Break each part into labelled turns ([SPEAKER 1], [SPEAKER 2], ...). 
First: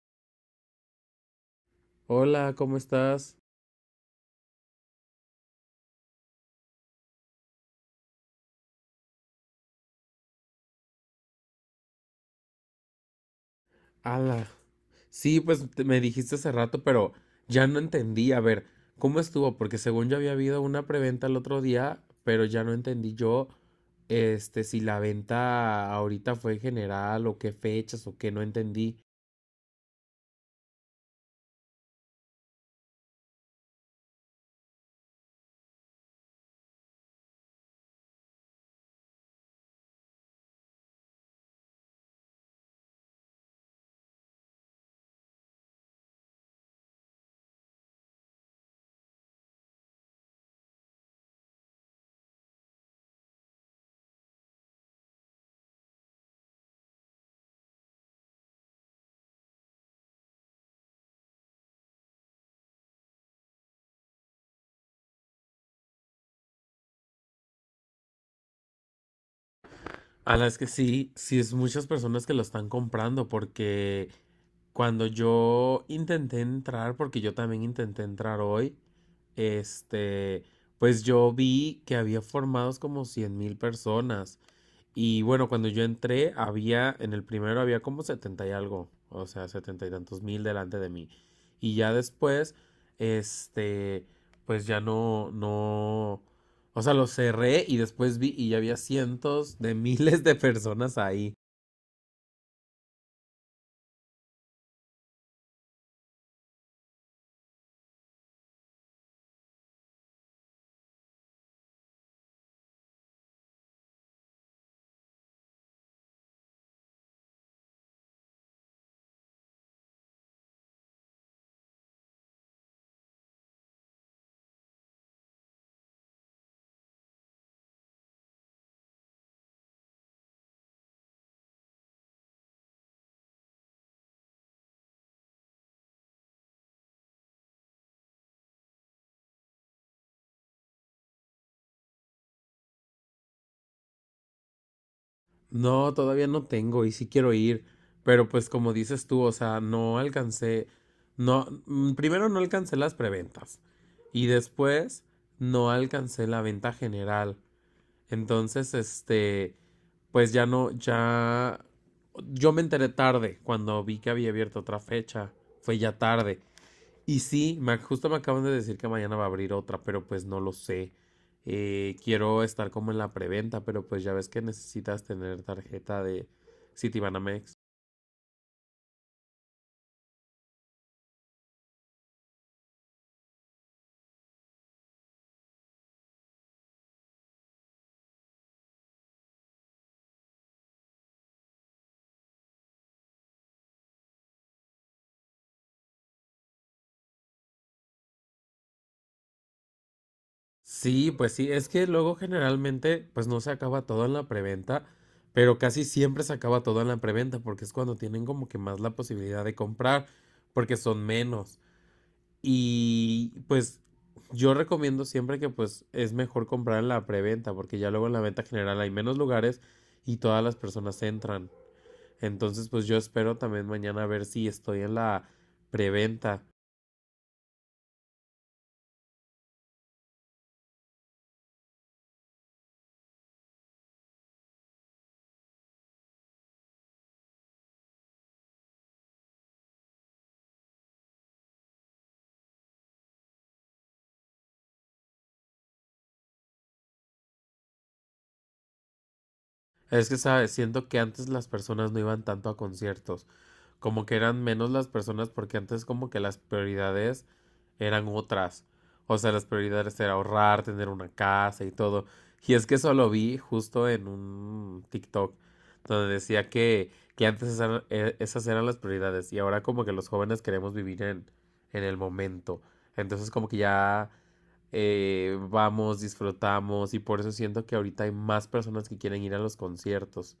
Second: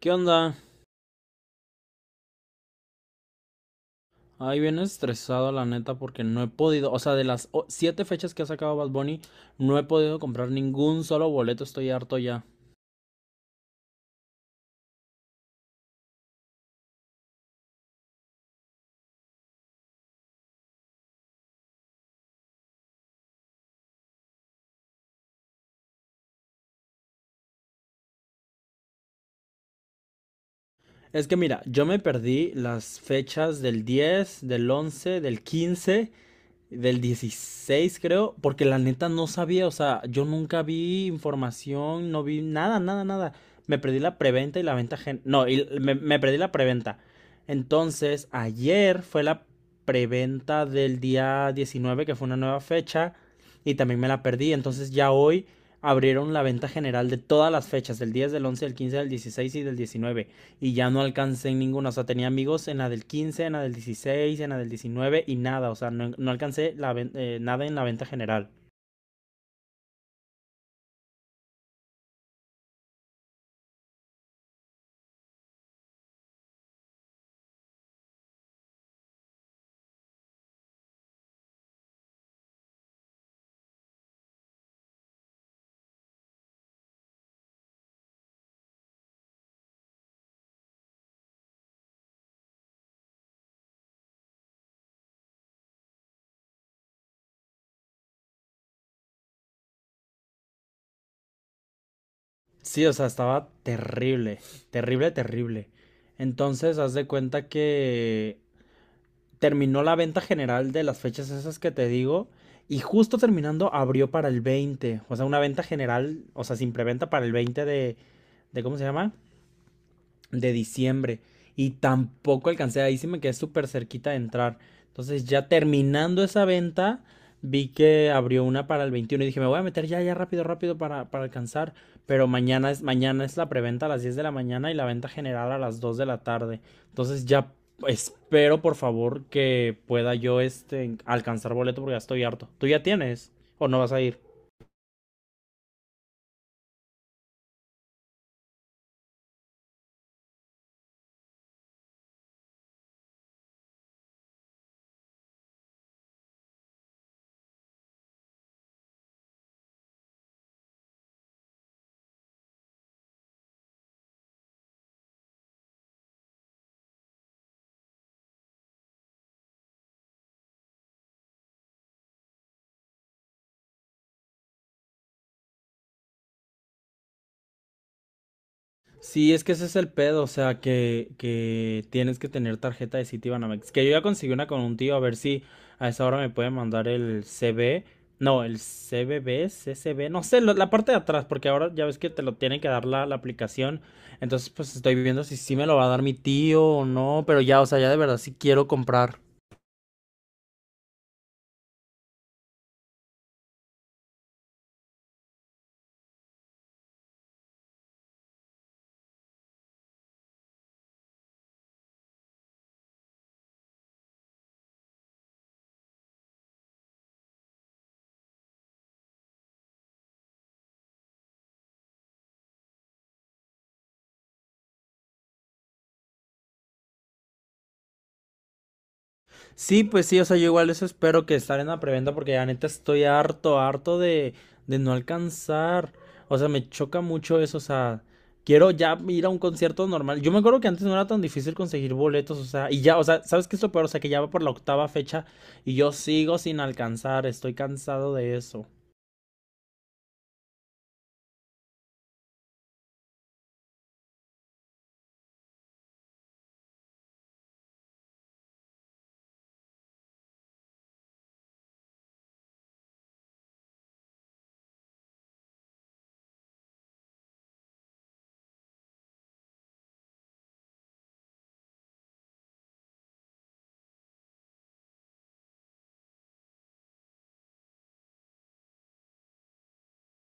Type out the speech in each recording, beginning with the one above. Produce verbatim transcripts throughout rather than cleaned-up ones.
[SPEAKER 1] ¿Qué onda?
[SPEAKER 2] Hola, ¿cómo estás?
[SPEAKER 1] Ay, bien estresado, la neta, porque no he podido, o sea, de las o- siete fechas que ha sacado Bad Bunny, no he podido comprar ningún solo boleto, estoy harto ya.
[SPEAKER 2] Ala. Sí, pues te- me dijiste hace rato, pero ya no entendí. A ver, ¿cómo estuvo? Porque según yo había habido una preventa el otro día, pero ya no entendí yo, este, si la venta ahorita fue en general o qué fechas o qué, no entendí.
[SPEAKER 1] Es que mira, yo me perdí las fechas del diez, del once, del quince, del dieciséis, creo, porque la neta no sabía, o sea, yo nunca vi información, no vi nada, nada, nada. Me perdí la preventa y la venta. gen... No, y me, me perdí la preventa. Entonces, ayer fue la preventa del día diecinueve que fue una nueva fecha, y también me la perdí. Entonces ya hoy abrieron la venta general de todas las fechas, del diez, del once, del quince, del dieciséis y del diecinueve y ya no alcancé en ninguna. O sea, tenía amigos en la del quince, en la del dieciséis, en la del diecinueve y nada. O sea, no, no alcancé la eh, nada en la venta general.
[SPEAKER 2] A las que sí, sí es muchas personas que lo están comprando porque cuando yo intenté entrar, porque yo también intenté entrar hoy, este, pues yo vi que había formados como cien mil personas y bueno, cuando yo entré, había, en el primero había como setenta y algo, o sea, setenta y tantos mil delante de mí. Y ya después, este, pues ya no, no, o sea, lo cerré y después vi y ya había cientos de miles de personas ahí.
[SPEAKER 1] Sí, o sea, estaba terrible, terrible, terrible. Entonces, haz de cuenta que terminó la venta general de las fechas esas que te digo. Y justo terminando abrió para el veinte, o sea, una venta general, o sea, sin preventa para el veinte de, de ¿cómo se llama?, de diciembre, y tampoco alcancé, ahí sí me quedé súper cerquita de entrar. Entonces ya terminando esa venta, vi que abrió una para el veintiuno y dije, me voy a meter ya, ya rápido, rápido para, para alcanzar. Pero mañana es, mañana es la preventa a las diez de la mañana y la venta general a las dos de la tarde. Entonces ya espero, por favor, que pueda yo este, alcanzar boleto porque ya estoy harto. ¿Tú ya tienes o no vas a ir?
[SPEAKER 2] No, todavía no tengo y sí quiero ir, pero pues como dices tú, o sea, no alcancé, no, mm, primero no alcancé las preventas y después no alcancé la venta general. Entonces, este, pues ya no, ya, yo me enteré tarde cuando vi que había abierto otra fecha, fue ya tarde. Y sí, me- justo me acaban de decir que mañana va a abrir otra, pero pues no lo sé. Eh, quiero estar como en la preventa, pero pues ya ves que necesitas tener tarjeta de Citibanamex.
[SPEAKER 1] Sí, es que ese es el pedo, o sea, que, que tienes que tener tarjeta de Citibanamex. Que yo ya conseguí una con un tío, a ver si a esa hora me puede mandar el C B. No, el C B B, C C B, no sé, lo- la parte de atrás, porque ahora ya ves que te lo tiene que dar la, la aplicación. Entonces, pues estoy viendo si sí me lo va a dar mi tío o no, pero ya, o sea, ya de verdad sí quiero comprar.
[SPEAKER 2] Sí, pues sí, es que luego generalmente pues no se acaba todo en la preventa, pero casi siempre se acaba todo en la preventa porque es cuando tienen como que más la posibilidad de comprar porque son menos. Y pues yo recomiendo siempre que pues es mejor comprar en la preventa porque ya luego en la venta general hay menos lugares y todas las personas entran. Entonces pues yo espero también mañana a ver si estoy en la preventa.
[SPEAKER 1] Sí, pues sí, o sea, yo igual eso espero, que estar en la preventa, porque ya neta estoy harto, harto de, de no alcanzar. O sea, me choca mucho eso, o sea, quiero ya ir a un concierto normal. Yo me acuerdo que antes no era tan difícil conseguir boletos, o sea, y ya, o sea, ¿sabes qué es lo peor? O sea, que ya va por la octava fecha y yo sigo sin alcanzar, estoy cansado de eso.
[SPEAKER 2] Es que sabes, siento que antes las personas no iban tanto a conciertos, como que eran menos las personas porque antes como que las prioridades eran otras. O sea, las prioridades era ahorrar, tener una casa y todo. Y es que eso lo vi justo en un TikTok donde decía que, que antes esas, esas eran las prioridades y ahora como que los jóvenes queremos vivir en, en el momento. Entonces como que ya eh, vamos, disfrutamos y por eso siento que ahorita hay más personas que quieren ir a los conciertos.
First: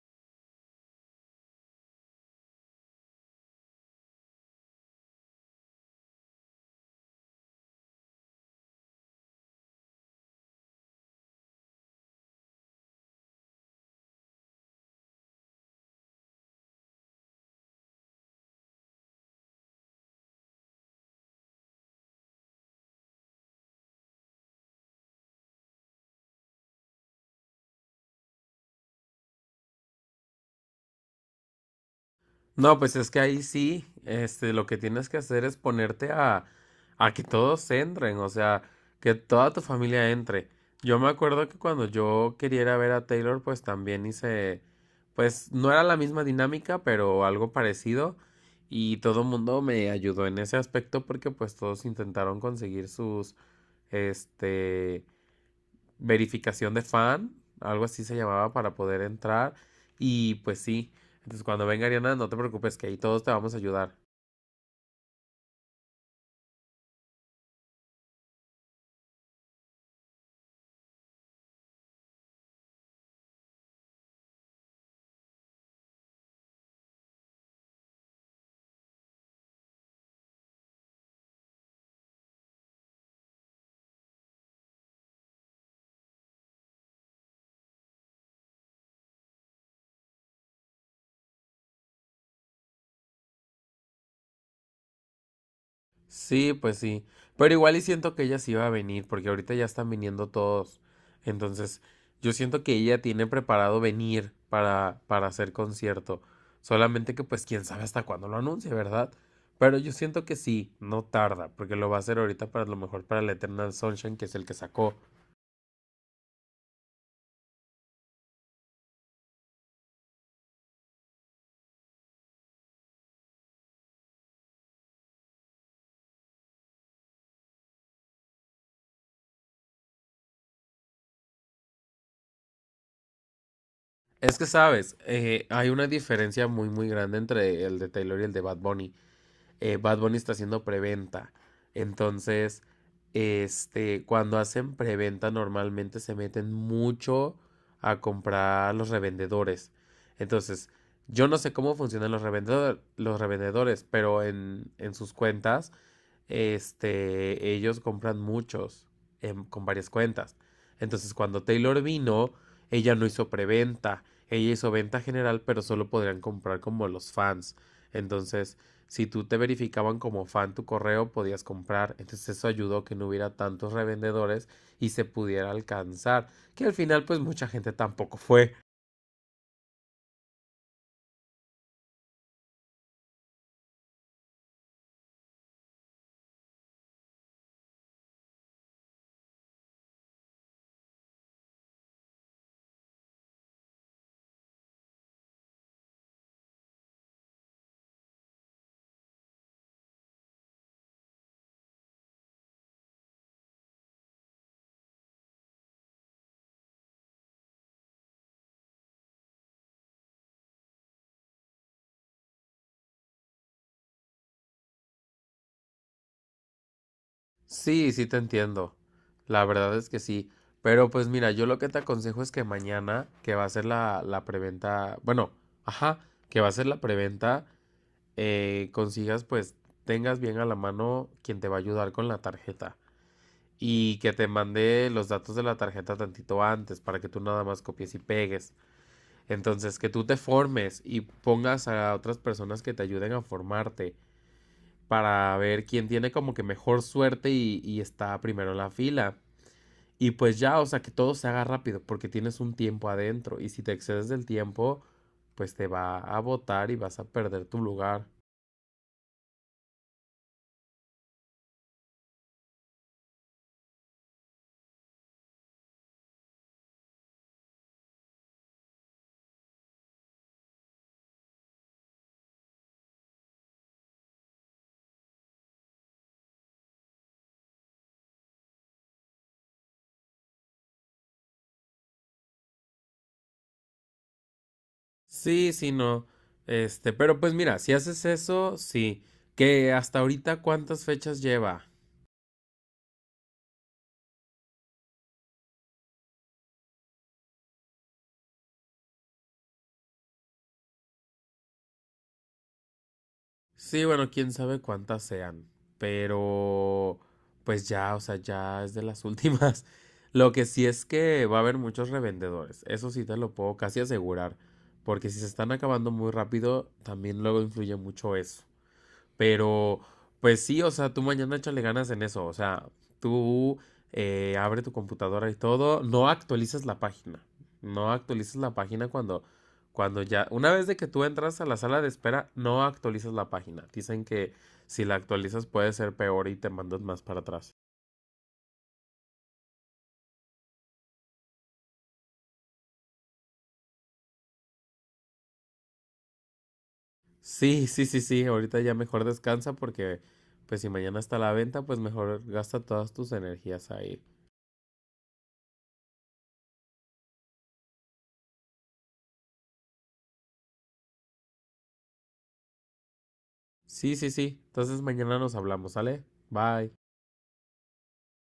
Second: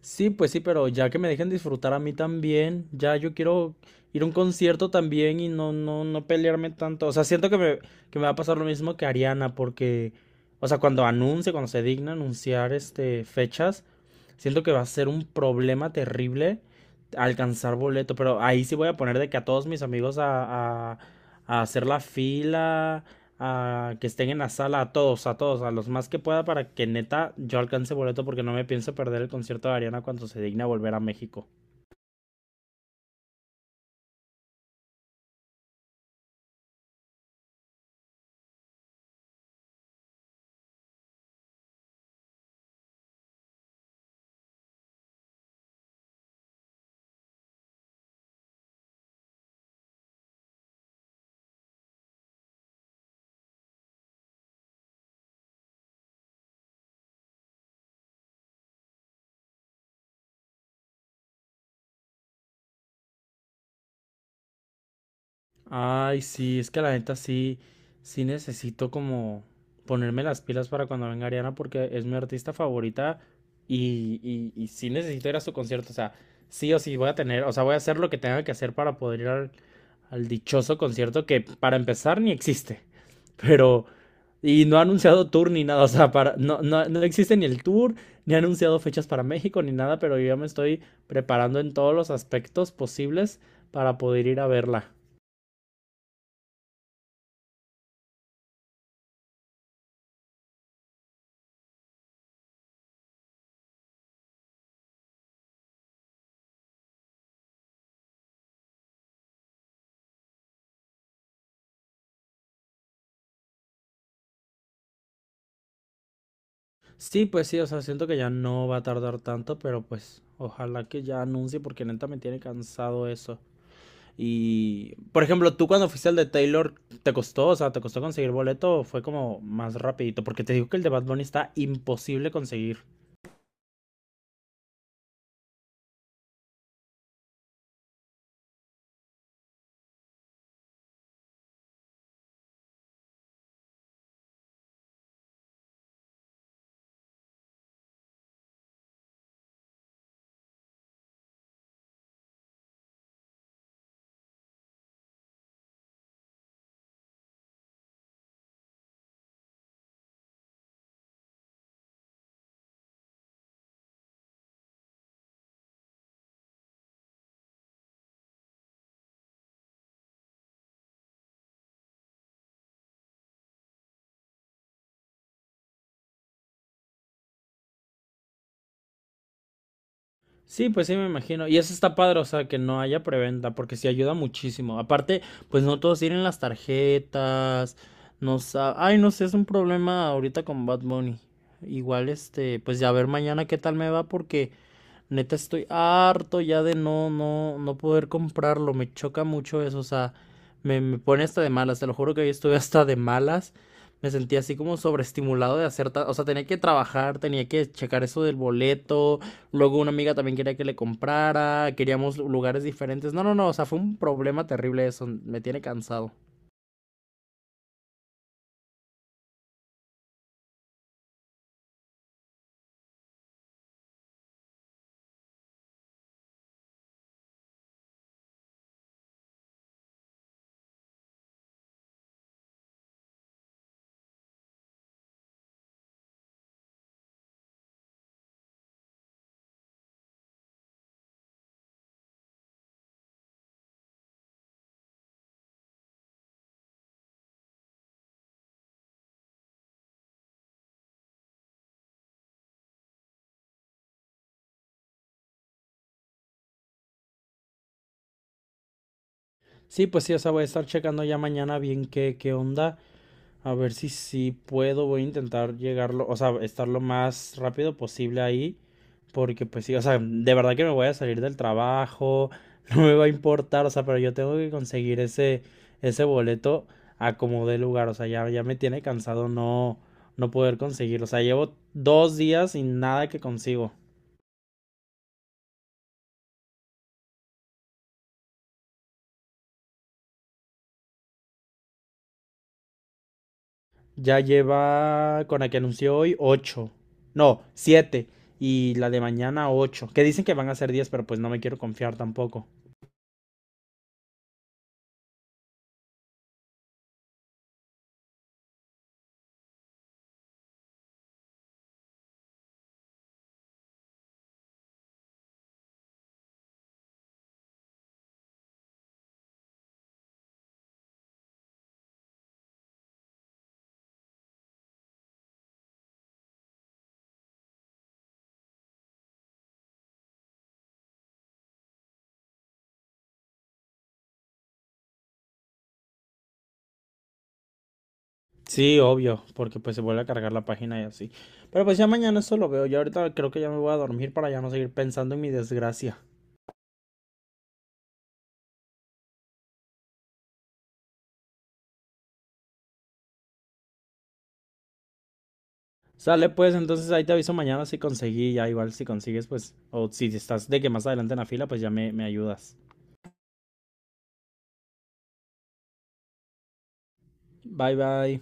[SPEAKER 1] Sí, pues sí, pero ya que me dejen disfrutar a mí también, ya yo quiero ir a un concierto también y no, no, no pelearme tanto. O sea, siento que me, que me va a pasar lo mismo que Ariana, porque, o sea, cuando anuncie, cuando se digna anunciar este fechas, siento que va a ser un problema terrible alcanzar boleto, pero ahí sí voy a poner de que a todos mis amigos a, a- a hacer la fila, a que estén en la sala, a todos, a todos, a los más que pueda para que neta yo alcance boleto porque no me pienso perder el concierto de Ariana cuando se digna volver a México.
[SPEAKER 2] No, pues es que ahí sí, este, lo que tienes que hacer es ponerte a, a que todos entren, o sea, que toda tu familia entre. Yo me acuerdo que cuando yo quería ir a ver a Taylor, pues también hice, pues no era la misma dinámica, pero algo parecido. Y todo el mundo me ayudó en ese aspecto porque pues todos intentaron conseguir sus, este, verificación de fan, algo así se llamaba para poder entrar. Y pues sí, entonces cuando venga Ariana, no te preocupes, que ahí todos te vamos a ayudar.
[SPEAKER 1] Ay, sí, es que la neta sí, sí necesito como ponerme las pilas para cuando venga Ariana porque es mi artista favorita y, y, y sí necesito ir a su concierto. O sea, sí o sí voy a tener, o sea, voy a hacer lo que tenga que hacer para poder ir al, al dichoso concierto que para empezar ni existe. Pero, y no ha anunciado tour ni nada, o sea, para, no, no, no existe ni el tour, ni ha anunciado fechas para México ni nada, pero yo ya me estoy preparando en todos los aspectos posibles para poder ir a verla.
[SPEAKER 2] Sí, pues sí. Pero igual y siento que ella sí va a venir, porque ahorita ya están viniendo todos. Entonces, yo siento que ella tiene preparado venir para, para hacer concierto. Solamente que pues quién sabe hasta cuándo lo anuncie, ¿verdad? Pero yo siento que sí, no tarda, porque lo va a hacer ahorita para a lo mejor para el Eternal Sunshine, que es el que sacó.
[SPEAKER 1] Sí, pues sí, o sea, siento que ya no va a tardar tanto, pero pues ojalá que ya anuncie porque neta me tiene cansado eso. Y, por ejemplo, tú cuando fuiste al de Taylor, ¿te costó? O sea, ¿te costó conseguir boleto o fue como más rapidito? Porque te digo que el de Bad Bunny está imposible conseguir.
[SPEAKER 2] Es que sabes, eh, hay una diferencia muy muy grande entre el de Taylor y el de Bad Bunny. eh, Bad Bunny está haciendo preventa. Entonces, este, cuando hacen preventa normalmente se meten mucho a comprar a los revendedores. Entonces, yo no sé cómo funcionan los, revendedor- los revendedores, pero en, en sus cuentas, este, ellos compran muchos em, con varias cuentas. Entonces, cuando Taylor vino, ella no hizo preventa, ella hizo venta general, pero solo podrían comprar como los fans. Entonces, si tú te verificaban como fan tu correo, podías comprar. Entonces eso ayudó que no hubiera tantos revendedores y se pudiera alcanzar. Que al final pues mucha gente tampoco fue.
[SPEAKER 1] Sí, pues sí, me imagino. Y eso está padre, o sea, que no haya preventa, porque sí ayuda muchísimo. Aparte, pues no todos tienen las tarjetas, no sa- ay, no sé, es un problema ahorita con Bad Bunny. Igual, este, pues ya a ver mañana qué tal me va, porque neta estoy harto ya de no, no, no poder comprarlo. Me choca mucho eso, o sea, me, me pone hasta de malas, te lo juro que hoy estuve hasta de malas. Me sentí así como sobreestimulado de hacer, ta- o sea, tenía que trabajar, tenía que checar eso del boleto. Luego una amiga también quería que le comprara, queríamos lugares diferentes. No, no, no, o sea, fue un problema terrible eso, me tiene cansado.
[SPEAKER 2] Sí, sí te entiendo. La verdad es que sí. Pero pues mira, yo lo que te aconsejo es que mañana, que va a ser la, la preventa, bueno, ajá, que va a ser la preventa, eh, consigas pues tengas bien a la mano quien te va a ayudar con la tarjeta y que te mandé los datos de la tarjeta tantito antes para que tú nada más copies y pegues. Entonces, que tú te formes y pongas a otras personas que te ayuden a formarte para ver quién tiene como que mejor suerte y, y está primero en la fila. Y pues ya, o sea, que todo se haga rápido porque tienes un tiempo adentro y si te excedes del tiempo, pues te va a botar y vas a perder tu lugar.
[SPEAKER 1] Sí, pues sí, o sea, voy a estar checando ya mañana bien qué, qué onda. A ver si sí puedo, voy a intentar llegarlo, o sea, estar lo más rápido posible ahí, porque pues sí, o sea, de verdad que me voy a salir del trabajo, no me va a importar, o sea, pero yo tengo que conseguir ese, ese boleto a como dé lugar, o sea, ya, ya me tiene cansado no, no poder conseguirlo, o sea, llevo dos días sin nada que consigo.
[SPEAKER 2] Sí, sí, no. Este, pero pues mira, si haces eso, sí. Que hasta ahorita cuántas fechas lleva.
[SPEAKER 1] Ya lleva con la que anunció hoy ocho, no, siete, y la de mañana ocho, que dicen que van a ser diez, pero pues no me quiero confiar tampoco.
[SPEAKER 2] Sí, bueno, quién sabe cuántas sean. Pero, pues ya, o sea, ya es de las últimas. Lo que sí es que va a haber muchos revendedores. Eso sí te lo puedo casi asegurar. Porque si se están acabando muy rápido, también luego influye mucho eso. Pero, pues sí, o sea, tú mañana échale ganas en eso. O sea, tú eh, abre tu computadora y todo. No actualizas la página. No actualizas la página cuando, cuando ya. Una vez de que tú entras a la sala de espera, no actualizas la página. Dicen que si la actualizas puede ser peor y te mandan más para atrás.
[SPEAKER 1] Sí, obvio, porque pues se vuelve a cargar la página y así. Pero pues ya mañana eso lo veo. Yo ahorita creo que ya me voy a dormir para ya no seguir pensando en mi desgracia.
[SPEAKER 2] Sí, sí, sí, sí. Ahorita ya mejor descansa porque, pues si mañana está la venta, pues mejor gasta todas tus energías ahí.
[SPEAKER 1] Sale pues, entonces ahí te aviso mañana si conseguí, ya igual si consigues pues, o si estás de que más adelante en la fila, pues ya me, me ayudas.
[SPEAKER 2] Sí, sí, sí. Entonces mañana nos hablamos, ¿sale? Bye.
[SPEAKER 1] Bye bye.